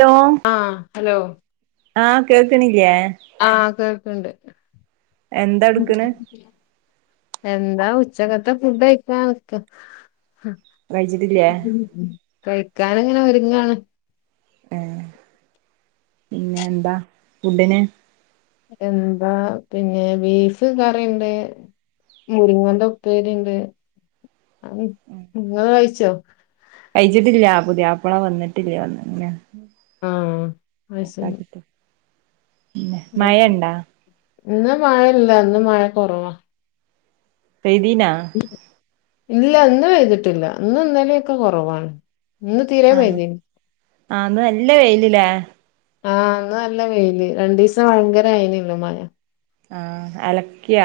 Hello ആഹ് hello ആഹ് കേക്കണില്ലേ ആഹ് കേക്കണ്ട് എന്താ എടുക്കണ് എന്താ ഉച്ചക്കത്തെ ഫുഡ് കഴിക്കാൻ നിക്ക കഴിച്ചിട്ടില്ലേ കഴിക്കാൻ അങ്ങനെ ഒരുങ്ങാണ് ഏഹ് പിന്നെ എന്താ ഫുഡിന് എന്താ പിന്നെ ബീഫ് കറിയിണ്ട് മുരിങ്ങന്റെ ഉപ്പേരിണ്ട് അത് നിങ്ങള് കഴിച്ചോ കഴിച്ചിട്ടില്ല പുതിയാപ്ലള വന്നിട്ടില്ല അങ്ങനെ ആഹ് കഴിച്ച്ണ് [inaudible] ഇന്ന് മഴയില്ല ഇന്ന് മഴ കുറവാ പെയ്തീന ഇല്ല ഇന്ന് പെയ്തിട്ടില്ല ഇന്ന് ഇന്നലെ ഒക്കെ കുറവാണ് ഇന്ന് തീരെ ആഹ് പെയ്തീനി ആഹ് ഇന്ന് നല്ല വെയിലില്ലേ ആഹ് ഇന്ന് നല്ല വെയില് രണ്ടു ദിവസം ഭയങ്കര ആയിനല്ലോ മഴ ആഹ് അലക്കിയ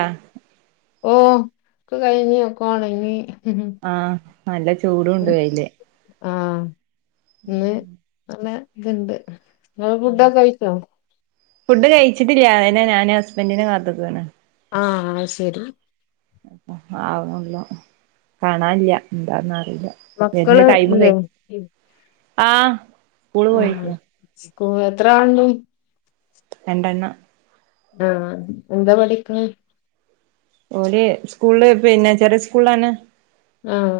ഓഹ് ഒക്ക കഴിഞ്ഞ് ഒക്ക ഉണങ്ങി ആഹ് നല്ല ചൂടുണ്ട് വെയില് ആഹ് ഇന്ന് നല്ല ഇത്ണ്ട് നിങ്ങ ഫുഡൊെക്കെ കഴിച്ചോ ഫുഡ് കഴിച്ചിട്ടില്ല അതിന് ഞാന് ഹസ്ബൻഡറിനെ കാത്തുനിക്കയാണ് ആഹ് അത് ശെരി ആവുന്നുള്ളൂ കാണില്ല എന്താന്ന് അറിയില്ല വരുന്ന മക്കള് ടൈമും ഇല്ലേ കഴി ആഹ് സ്കൂള് ആഹ് പോയിക്കണു [unintelligible] എത്ര ആളുണ്ട് രണ്ടെണ്ണം ആഹ് എന്താ പഠിക്കണ് ഓല് സ്കൂള്ൽ പിന്നെ ചെറിയ സ്കൂള്ലാണ് ആഹ്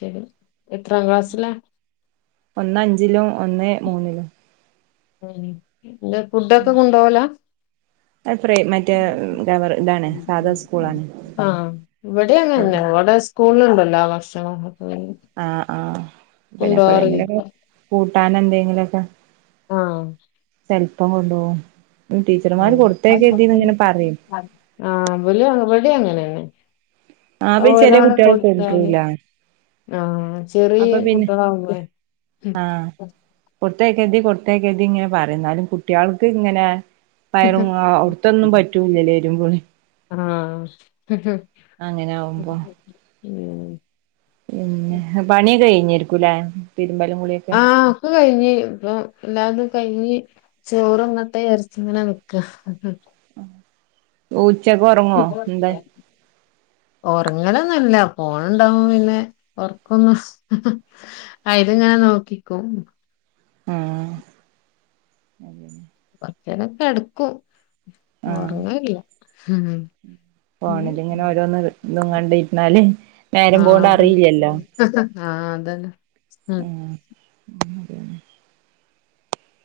ശെരി എത്രാം ക്ലാസ്സിലാ ഒന്ന് അഞ്ചിലും ഒന്ന് മൂന്നിലും ഉം എന്താ ഫുഡൊക്കെ കൊണ്ടോവലാ അത് പ്രൈ മറ്റേ ഗവർ ഇതാണ് സാധാ സ്കൂളാണ് ആഹ് ഇവടിം അങ്ങനെന്നേ അവടെ സ്കൂള്ല്ണ്ടല്ലോ ഭക്ഷണം ഒക്കെ. ആഹ് ആഹ്. പിന്നെ എപ്പളേങ്കിലൊക്കെ കൂട്ടാന് എന്തേങ്കിലൊക്കെ. ആഹ് ചെല്പം കൊണ്ടോവും. ടീച്ചർമാര് കൊട്ത്തയക്കര്തീന്ന്ങ്ങനെ പറയും. ആഹ് ആഹ് ഇബല് ഇവടിം അങ്ങനെന്നെ. ആഹ് അത് പിന്നെ ചെല ഒരാള് കുട്ടികള് കൊട്ത്താല് കൊണ്ടരൂല ആഹ് ചെറിയ അപ്പൊ പിന്നെ കുട്ട്യാളാവുമ്പളെ. ഉം കൊട്ത്തയക്കര്തി കൊട്ത്തയക്കര്തി ഇങ്ങനെ പറയും. ഇന്നാലും കുട്ട്യാൾക്ക് ഇങ്ങനേ പയറും ആ അവ്ട്ത്തൊന്നും പറ്റൂല്യല്ലോ എരും പുളിം. ആഹ് അങ്ങനെ ആവുമ്പോ ഉം. പിന്നെ പണിയൊക്കെ കയ്ഞ്ഞേര്ക്കുലേ? തിര്മ്പലും കുളീം ആഹ് ഒക്കെ കയിഞ്ഞി ഇപ്പൊ എല്ലാതും കയിഞ്ഞ്. ചോറ്ന്നട്ടേ വിചാരിച്ച് ഇങ്ങനെ നിക്കാ. ഊച്ചക്ക് ഒറ് [unintelligible] ഒറങ്ങലൊന്നുല്ല ഫോണ് ഇണ്ടാവുമ്പം പിന്നേ ഒറ്ക്കൊന്നും അയില്ങ്ങനെ നോക്കിക്കും. ഉം അതന്നെ. കൊറച്ചേരം കെട്ക്കും ആഹ് ഒറങ്ങലില്ല. പിന്നെ ഫോണില്ങ്ങനെ ഓരോന്ന് ഇതും കണ്ടിര്ന്നാല് നേരം പോണത് ആഹ് അറീല്ലല്ലോ. ആഹ് അതന്നെ. ഉം ഉം അതെന്നെ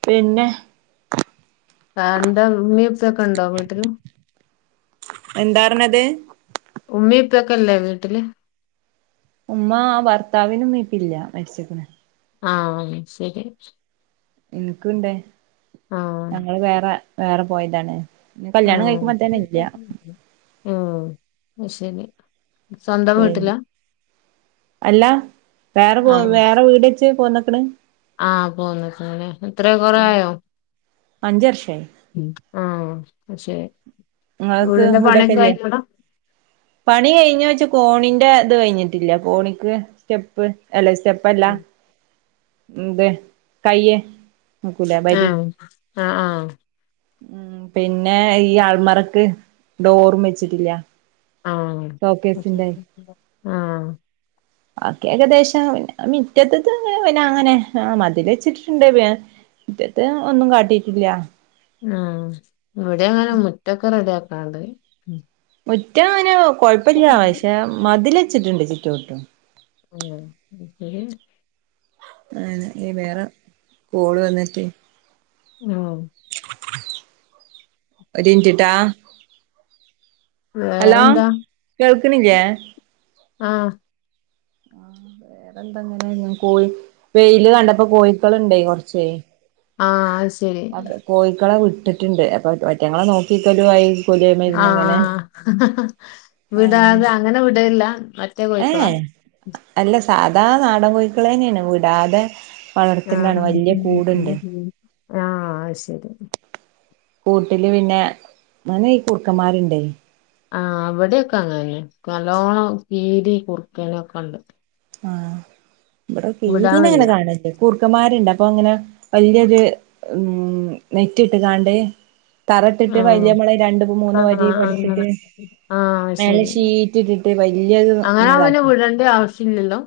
പിന്നെഹ് താണ്ടേ ഉമ്മീം ഉപ്പ്യൊക്കണ്ടോ വീട്ടില്? എന്താ പറ്ഞ്ഞത്? ഉമ്മീം ഉപ്പക്കൊല്ലേ വീട്ടില്? ഉമ്മാ ഭർത്താവിന് ഇമ്മീം ഇപ്പില്ലാ മരിച്ച്ക്ക്ണ്. ആഹ് ശരി. ഇൻക്ക്ണ്ട്. ആഹ് ഞങ്ങള് വേറേ വേറെ പോയതാണ്. കല്യാണം ആഹ് കഴിക്കുമ്പോ തന്നെ ഇല്ല ആഹ് അത്ശരി. പിൻ, അല്ലാ വേറെ പോ ആഹ് വേറെ വീട് വെച്ച് പോന്ന്ക്ക്ണ്? ആഹ് പോന്ന്ക്ക്ണ് ലേ. എത്രേ കൊറേ ആഹ് ആയോ? അഞ്ച് വർഷായി ഉം ആഹ് അയ്ശരി. ഇങ്ങൾക്ക് വീടിന്റെ പണി ഒക്കെ വീടൊക്കെല്ലേ ആയ്‌ക്ണോ? പണി കയിഞ്ഞോ ചോയ്ച്ചാ കോണിന്റെ ഇത് കയ്ഞ്ഞിട്ടില്ല കോണിക്ക് സ്റ്റെപ്പ് അല്ല സ്റ്റെപ്പല്ല. ഇത് കയ്യ് വെക്കൂലേ വരി. ആഹ് ആഹ് ആഹ് ഉം പിന്നെ ഈ ആൾമറക്ക് ഡോറും വെച്ചിട്ടില്ല. ആഹ് അയ്ശരി ഷോക്കേസിന്റെ ആഹ്. വാക്കി ഏകദേശം പിന്നെ മിറ്റത്ത്ത്തേ പിന്നെ അങ്ങനെ ആഹ് മതിലെച്ചിട്ടിട്ട്ണ്ട്. പിന്നെ, മിറ്റത്തെ ഒന്നും കാട്ടിയിട്ടില്ല്യാ. ആഹ് ഇവടിം അങ്ങനെ മുറ്റൊക്കെ റെഡിയാക്കാണ്ട്. മുറ്റം അയിന് കൊഴപ്പല്ല്യാ പക്ഷേ മതിലെച്ചിട്ട്ണ്ട് ചുറ്റ് വട്ടും. ഉം [unintelligible] അയന്നെ ഈ വേറെ കോള് വന്ന്ട്ടേ. ഉം. ഒര് ൻറ്റ്ട്ടാ. ഹലോ വേറെന്താ കേൾക്ക്ണില്ലെ? ആഹ് വേറെന്താ ങ്ങനെനെ കോ വെയില് കണ്ടപ്പോ കോയ്ക്കള്ണ്ടെ കൊറ്ച്ചെ ആഹ് അയ് ശെരി. കോയിക്കളെ വിട്ട്ട്ട്ണ്ട് അപ്പോ ഒറ്റങ്ങളെ നോക്കിക്കലു ആയി. കൊലിയമായിരുന്നു ആഹ് ഇങ്ങനെ ആഹ് ആഹ് ആഹ് വിടാതെ അങ്ങനെ വ്ടേല്ല മറ്റേ കോയിക്കളാ? ഏഹ് അല്ല സാധാ നാടൻ കോയിക്കളെന്നെണ് വ്ടാതെ വളർത്ത്ണാണ് ആഹ് വെല്യ കൂട്ണ്ട്. ആഹ് അയ് ശെരി. കൂട്ടില് പിന്നെ [unintelligible] ഈ കുറ്ക്കമ്മാര്ണ്ടെയ്. ആഹ് വടെക്കെ അങ്ങനെന്നെ നല്ലോണം കീരി കുറ്ക്കന് ഒക്കെണ്ട്. ആഹ് ഇവടെ വിടാൻ കീരിനങ്ങനെ വയ്യ കാണേല്ല. കുർക്കമ്മര്ണ്ട് അപ്പ ങ്ങനെ വല്യത് ഉം നെറ്റിട്ട് കാണ്ട് തറട്ട്ട്ട് ആഹ് വെല്യമ്മളെ രണ്ട് മൂന്ന് ആഹ് വരി അങ്ങനെ പട്ത്ത്ട്ട് ആഹ് അത് മേലെ ശരി ഷീറ്റ് ട്ട്ട്ട് വല്യത് ഒന്ന് താക്ക്യാ. ന്റെ ആവശ്യല്ലല്ലോ.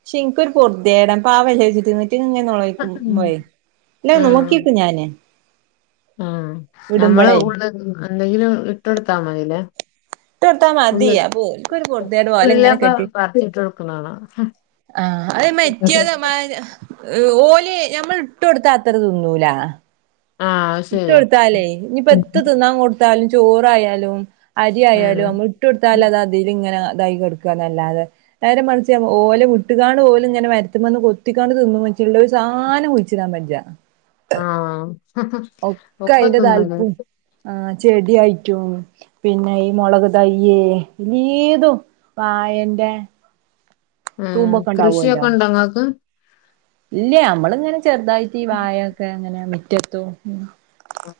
പക്ഷെ ഇൻക്കൊര് പൊർത്യേടാ പാവല്ലേച്ച്ട്ട് [unintelligible] റ്റങ്ങനെ നോളേയ്ക്കുംമ്പളേയ് ഇല്ല ആഹ് നോക്കിക്കും ഞാന്. ആഹ് ഞമ്മള് വിടുമ്പളേ ഇട്ട് [unintelligible] എന്തെങ്കിലും ഇട്ടൊട്ത്താ മതില്ലേ. ഇട്ടൊട്ത്താ മതി. ഉള്ള് അപ്പോൽക്കൊര് പൊർത്യേട് വ ഓലെങ്ങനെ പുല്ലൊക്കെ കെട്ടി പറിച്ചിട്ട് കൊടുക്കണ കാണാ ആഹ് അത് മറ്റ്യേത് മ [unintelligible] ഏഹ് ഓല് ഞമ്മള് ട്ടൊട്ത്ത അത്ര തിന്നൂല. ആഹ് അത് ശരിയാ ഇട്ടൊട്ത്താലേ ഇഞ് പ്പെത്ത് തിന്നാ കൊട്ത്താലും ചോറായാലും ഉം അര്യായാലും അമ്മള്ട്ടൊട്ത്താലത് അതില് ങ്ങനെ തായി കൊട്ക്കാന്നല്ലാതെ നേരെ മറിച്ച ഓലെ വിട്ട്കാണ്ട് ഓല് ങ്ങനെ മരത്ത്മന്ന് കൊത്തിക്കണ്ട് തിന്നും [unintelligible] ള്ളെ ഒരു സാനും ച്ച്ടാൻ ബെജ്ജ ആഹ് ഒക്കെ തിന്നുല്ലെ. ആഹ് ചെട്യായിട്ടും. പിന്നെ ഈ മൊളക് തയ്യ് എല്ലേതും വായന്റെ ഉം തൂമ്പൊക്കെ കൃഷിയൊക്കെ ണ്ടോ ങ്ങക്ക്? ഇല്ല്യ അമ്മള് ങ്ങനെ ചെറ്തായിട്ട് ഈ വായ ക്കങ്ങനെ മിറ്റത്തും. ഉം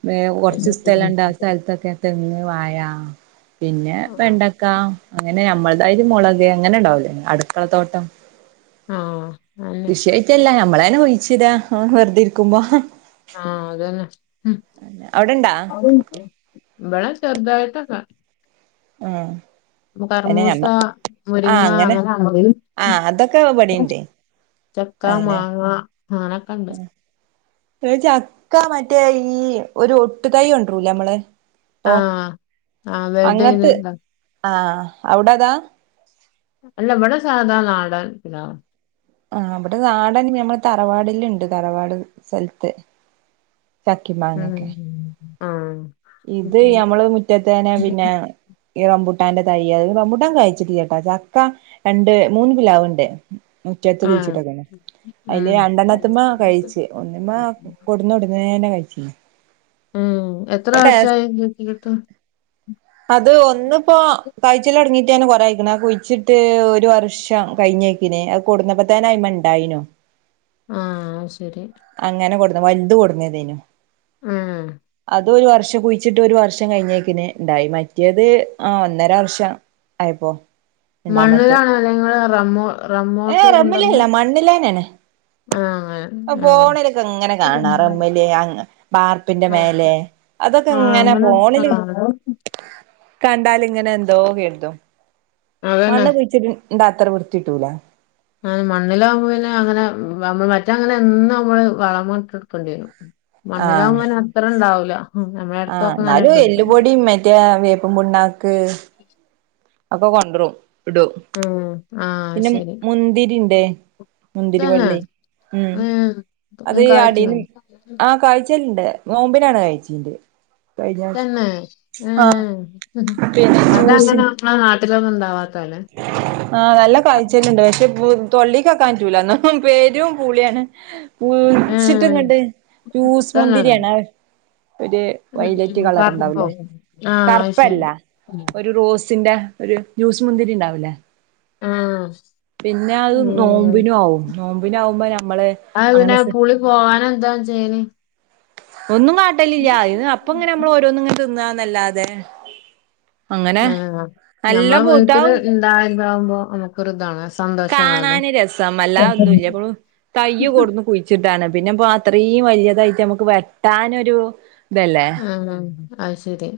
വേ കൊർച്ച് സ്ഥലണ്ട് ആ സ്ഥൽത്തൊക്കെ തെങ്ങ്, വായാ പിന്നെ വെണ്ടക്ക അങ്ങനെ ഞമ്മൾതായിട്ട് മൊളക് അങ്ങനെണ്ടാവൂലേ അട്ക്കളത്തോട്ടം ആഹ് ആന്നെ. റ്റെല്ല ഞമ്മളെന്നെ കുയ്ച്ച്ടാ ആഹ് വെറ്തിര്ക്കുമ്പോ ആഹ് അതെന്നെ. ഉം ആന്നെ. അവടെണ്ടാ? അവടെണ്ടോ? ഇബടെ ചെറ്തായിട്ടൊക്കെ. ആഹ് പിന്നെ അയിന് കർമൂസ, ഞമ്മ ആഹ് മുരിങ്ങ, അങ്ങനെ അങ്ങനാ ആഹ് [unintelligible] ഉം അതൊക്കെ [unintelligible] ഇവിടെണ്ട് ചക്കാ, മാങ്ങാ അങ്ങനെ ഉം ഈ ചക്ക മറ്റേ ഈ ഒരു ഒട്ട് തൈയ്യൊണ്ട്രൂലമ്മളെ. ആഹ് ആഹ് അങ്ങത്ത് വെൽഡെയ്യ്ന്നെത്. ആഹ് അവ്ടതാ? അല്ലവ്ടെ സാധാ നാടൻ ഇതാ ആഹ് അവിടെ നാടൻ ഞമ്മള തറവാടിലുണ്ട് തറവാട് സ്ഥലത്തെ ചക്കി മാങ്ങക്കെ ഉം ആഹ് ഇത് ഞമ്മള് മുറ്റത്തേനെ പിന്നെ ഈ റംബുടാന്റെ തൈ റംബുട്ടാൻ കായിച്ചിട്ടില്ലട്ടാ ചക്ക രണ്ട് മൂന്ന് പിലാവുണ്ട് മുറ്റത്ത് ആഹ് കുഴിച്ചിട്ടക്കാണ് അതില് രണ്ടെണ്ണത്തുമ്മെ കഴിച്ച് ഒന്നമ്മെ ഉം കൊടുന്ന ഉടനേന്നെ കയ്ച്ച് എത്രവർഷായി കിട്ടീട്ട് അത് ഒന്നിപ്പോ കായ്ച്ചല് അടങ്ങീട്ട് തന്നെ കുറെആയിക്കണ് കുഴിച്ചിട്ട് ഒരു വർഷം കഴിഞ്ഞെ പിന്നെ അത് കൊടന്നപ്പോ തന്നെ അയ്മെണ്ടായിനു ആഹ് അത് ശരി അങ്ങനെ കൊടന്ന വലുത് കൊടുന്നതേയ്നു ആഹ് അത് ഒരു വർഷം കുയിച്ചിട്ട് ഒരു വർഷം കഴിഞ്ഞെയ്ക്കിന് ഇണ്ടായി മറ്റിയത് ആ ഒന്നര വർഷം അയപ്പോ മണ്ണിലാണ് അല്ലെങ്ങള് റമ്മോ ഏ റമ്മോട്ക്കെ കൊണ്ടന്ന് റമ്മിലല്ല മണ്ണിലേനാണ് ആഹ് അങ്ങനെ ഫോണിലൊക്കെ ഇങ്ങനെ കാണാ റമ്മില് അങ്ങ് ബാർപ്പിന്റെ ആ മേലെ അതൊക്കെ ആ ഇങ്ങനെ അങ്ങനെ ആ ഫോണില് കണ്ടാലിങ്ങനെ എന്തോ കെര്തും അതന്നെ മണ്ണ് കുഴിച്ചിട്ട് ഇണ്ട അത്ര വൃത്തിയിട്ടൂല ആന്ന് മണ്ണിലാകുമ്പോ പിന്നെ അങ്ങനെ നമ്മൾ മറ്റങ്ങനെ എന്നും നമ്മള് വളമട്ടൊടുക്കേണ്ടി വരും മണ്ണിലാവുമ്പ ആഹ് പിന്നെ അത്ര ഉണ്ടാവൂല ഉം, നമ്മളെ ആഹ് ഇടക്കൊക്കെ അങ്ങനെ എന്നാലും ഇട്ടെടുത്താ മതി എല്ലുപൊടി മറ്റേ വേപ്പും പുണ്ണാക്ക് [unintelligible] അപ്പൊ കൊണ്ടറും ഇടും ഉം ആ പിന്നെ ശരി മുന്തിരിണ്ട് മുന്തിരി തന്നെ വള്ളി ഉം അത് ഉം കായ്ച്ചു അടിന്ന് ആഹ് കാഴ്ചൽഇണ്ട് നോമ്പിനാണ് കായിച്ചിന്റത് തന്നെ ഏഹ് പിന്നെ അതങ്ങനെ നമ്മളെ നാട്ടിലൊന്നും ഇണ്ടാവാത്താല്ലേ [unintelligible] ആഹ് നല്ല കാഴ്ചൽ ഉണ്ട് പക്ഷെ പു തൊള്ളിക്ക് വെക്കാൻ പറ്റൂല എന്നും പേരും പൂളിയാണ് പൂളിച്ചിട്ട് ആഹ് ഇങ്ങണ്ട് ജൂസ് തന്നാണ് മുന്തിരിയാണ് ഒരു വൈലറ്റ് ഉം കളർ പറമ്പോ ഉണ്ടാവുംല്ലേ ആഹ് അത് കറുപ്പല്ല ശരി ഒരു റോസ് സിന്റെ ഒരു ജ്യൂസ് മുന്തിരി ഉണ്ടാവൂലേ ആഹ് പിന്നെ അത് ഉം നോമ്പിനും ആവും നോമ്പിന ആകുമ്പോ നമ്മള് അങ്ങനെ ശ്ര പോകാനെന്താ ചെയ്യല് ഒന്നും കാട്ടാലില്ല്യാ അതിന് അപ്പ ഇങ്ങനെ നമ്മള് ഓരോന്നും ഇങ്ങനെ തിന്നാന്നല്ലാതെ അങ്ങനെ [unintelligible] നല്ല ഞമ്മള് വീട്ടില് പൂത്താവും ഇണ്ടായതാവുമ്പോ നമുക്ക് ഒരു ഇതാണ് സം കാണാന് രസം അല്ലാതെ ഒന്നും ഇല്ല ഇപ്പൊ തയ്യുകൊടുന്നു കുഴി ച്ചിട്ടാണ് പിന്നെപ്പോ അത്രയും വലിയതായിട്ട് നമുക്ക് വെട്ടാനൊരു ഇതല്ലേ ആഹ് ആഹ് അത് ശരി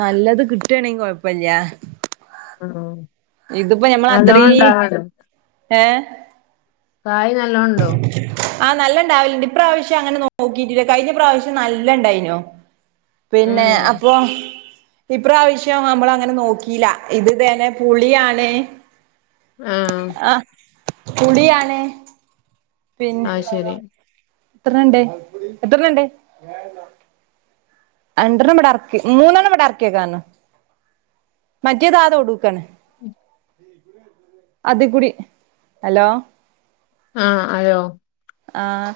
നല്ലത് കിട്ടണെങ്കിൽ കൊഴപ്പില്ല ആണോ ഇതിപ്പോ ഞമ്മള് അത്രയും ഏഹ് കായ് നല്ലോണ്ടോ ആഹ് നല്ല ഇണ്ടാവില്ലണ്ട് ഇപ്രാവശ്യം അങ്ങനെ നോക്കിട്ടില്ല കഴിഞ്ഞ പ്രാവശ്യം നല്ല ഇണ്ടായിനോ പിന്നെ ഉം അപ്പൊ- ഇപ്രാവശ്യം നമ്മള് അങ്ങനെ നോക്കിയില്ല ഇത് ത [unintelligible] നെ പുളിയാണേ ആഹ് പുളിയാണേ പിന്നെ അത് ശരി എത്ര എണ്ണം ഒണ്ട് എത്രണ്ണം ഒണ്ട് രണ്ടെണ്ണം ഇവിടെ എറക്കി മൂന്നണ്ണം ഇവിടെ ഇറക്കിയെക്ക്ന്ന് മറ്റേതാത ഒ [unintelligible] ടുക്കാണ് അതെ കൂടി ഹലോ ആഹ് ഹലോ ആഹ്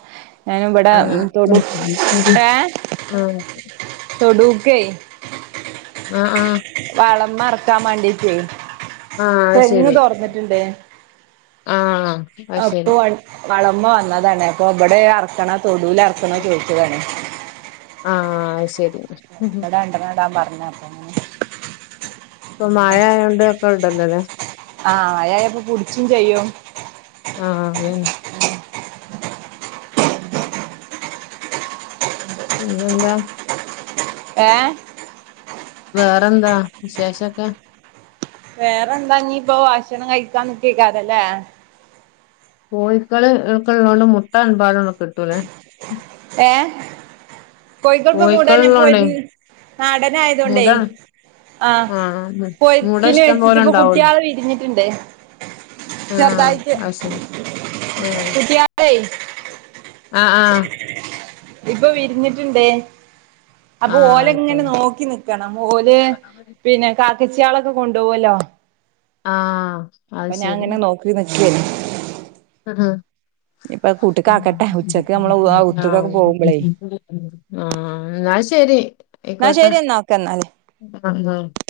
ഞാനും ഇവിടെ തൊടി അങ്ങനെ ഏഹ് ഉം തൊടുക്കെ ആഹ് ആഹ് വളം എറക്കാം മാണ്ടീട്ടേ ആ അത് തെങ്ങ് തൊറന്ന്ട്ടുണ്ടേ ആഹ് അപ്പൊ വൺ വളമ്മൊ വന്നതാണ് അപ്പൊ ഇവിടെ എറക്കണൊ തൊടൂല് എറക്കണോ ചോദിച്ചതാണ്. ആഹ് ശരി എടാ രണ്ടെണ [unintelligible] ടാം പറഞ്ഞ അപ്പൊ അങ്ങനെ ഇപ്പൊ മഴ ആയോണ്ട് ഇപ്പൊ ഇടണ്ടല്ലോ ആഹ് മഴ ആയ ഇപ്പോ പുടുച്ചും ചെയ്യും ആഹ് അ [unintelligible] തൻ പിന്നെ എന്താ ഏഹ് വെറെന്താ വിശേഷൊക്കെ വേറെന്താ ഇനിപ്പോ ഭക്ഷണം കയ്ക്കാൻ മുട്ടി നിക്കാര അല്ലേ. കോയ്ക്കള് ഇള്ളോണ്ട് മുട്ട അൻപാ [unintelligible] കിട്ടൂലെ. ഏഹ് കോയ്ക്കള്പ്പ കൂടന്നെ പൊര് കോഴിക്കളുള്ളോണ്ടേ [unintelligible] ഞ്ഞ് നാടൻ ആയത് കൊണ്ടേ മുത ആഹ് ആ മു- മുട പൊരിച്ചിന് ഇഷ്ടം വെച്ചിട്ട് പോലെ ഇപ്പ ഉണ്ടാവല്ലോ കുട്ടിയാള് വിരിഞ്ഞിട്ടുണ്ട് ആ ചെറുതായിട്ട് അത് ശരി ഏ വിരിയാത്തെ ആഹ് ആഹ് ഇപ്പൊ വിരിഞ്ഞിട്ടുണ്ട് ആ അപ്പൊ ഓല് ഇങ്ങനെ ആയിക്കോട്ടെ നോക്കി നിക്കാണ് ഓല് പിന്നെ കാക്കച്ചിയളെക്കെ കൊണ്ടോവല്ലോ ആഹ് അത് ശരി ഒരു പക്ഷെ ആഹ് ഇനിയിപ്പ കൂട്ട്ക്കാക്കട്ടെ ഉച്ചക്ക് നമ്മള് ഔത്ത്ക്കൊക്കെ ആഹ് പോകുമ്പളേ ആഹ് എന്നാ ശരി എന്നാ ആയിക്കോട്ടെ ശരി എന്നാ ഓക്കെ എന്നാല് [unintelligible]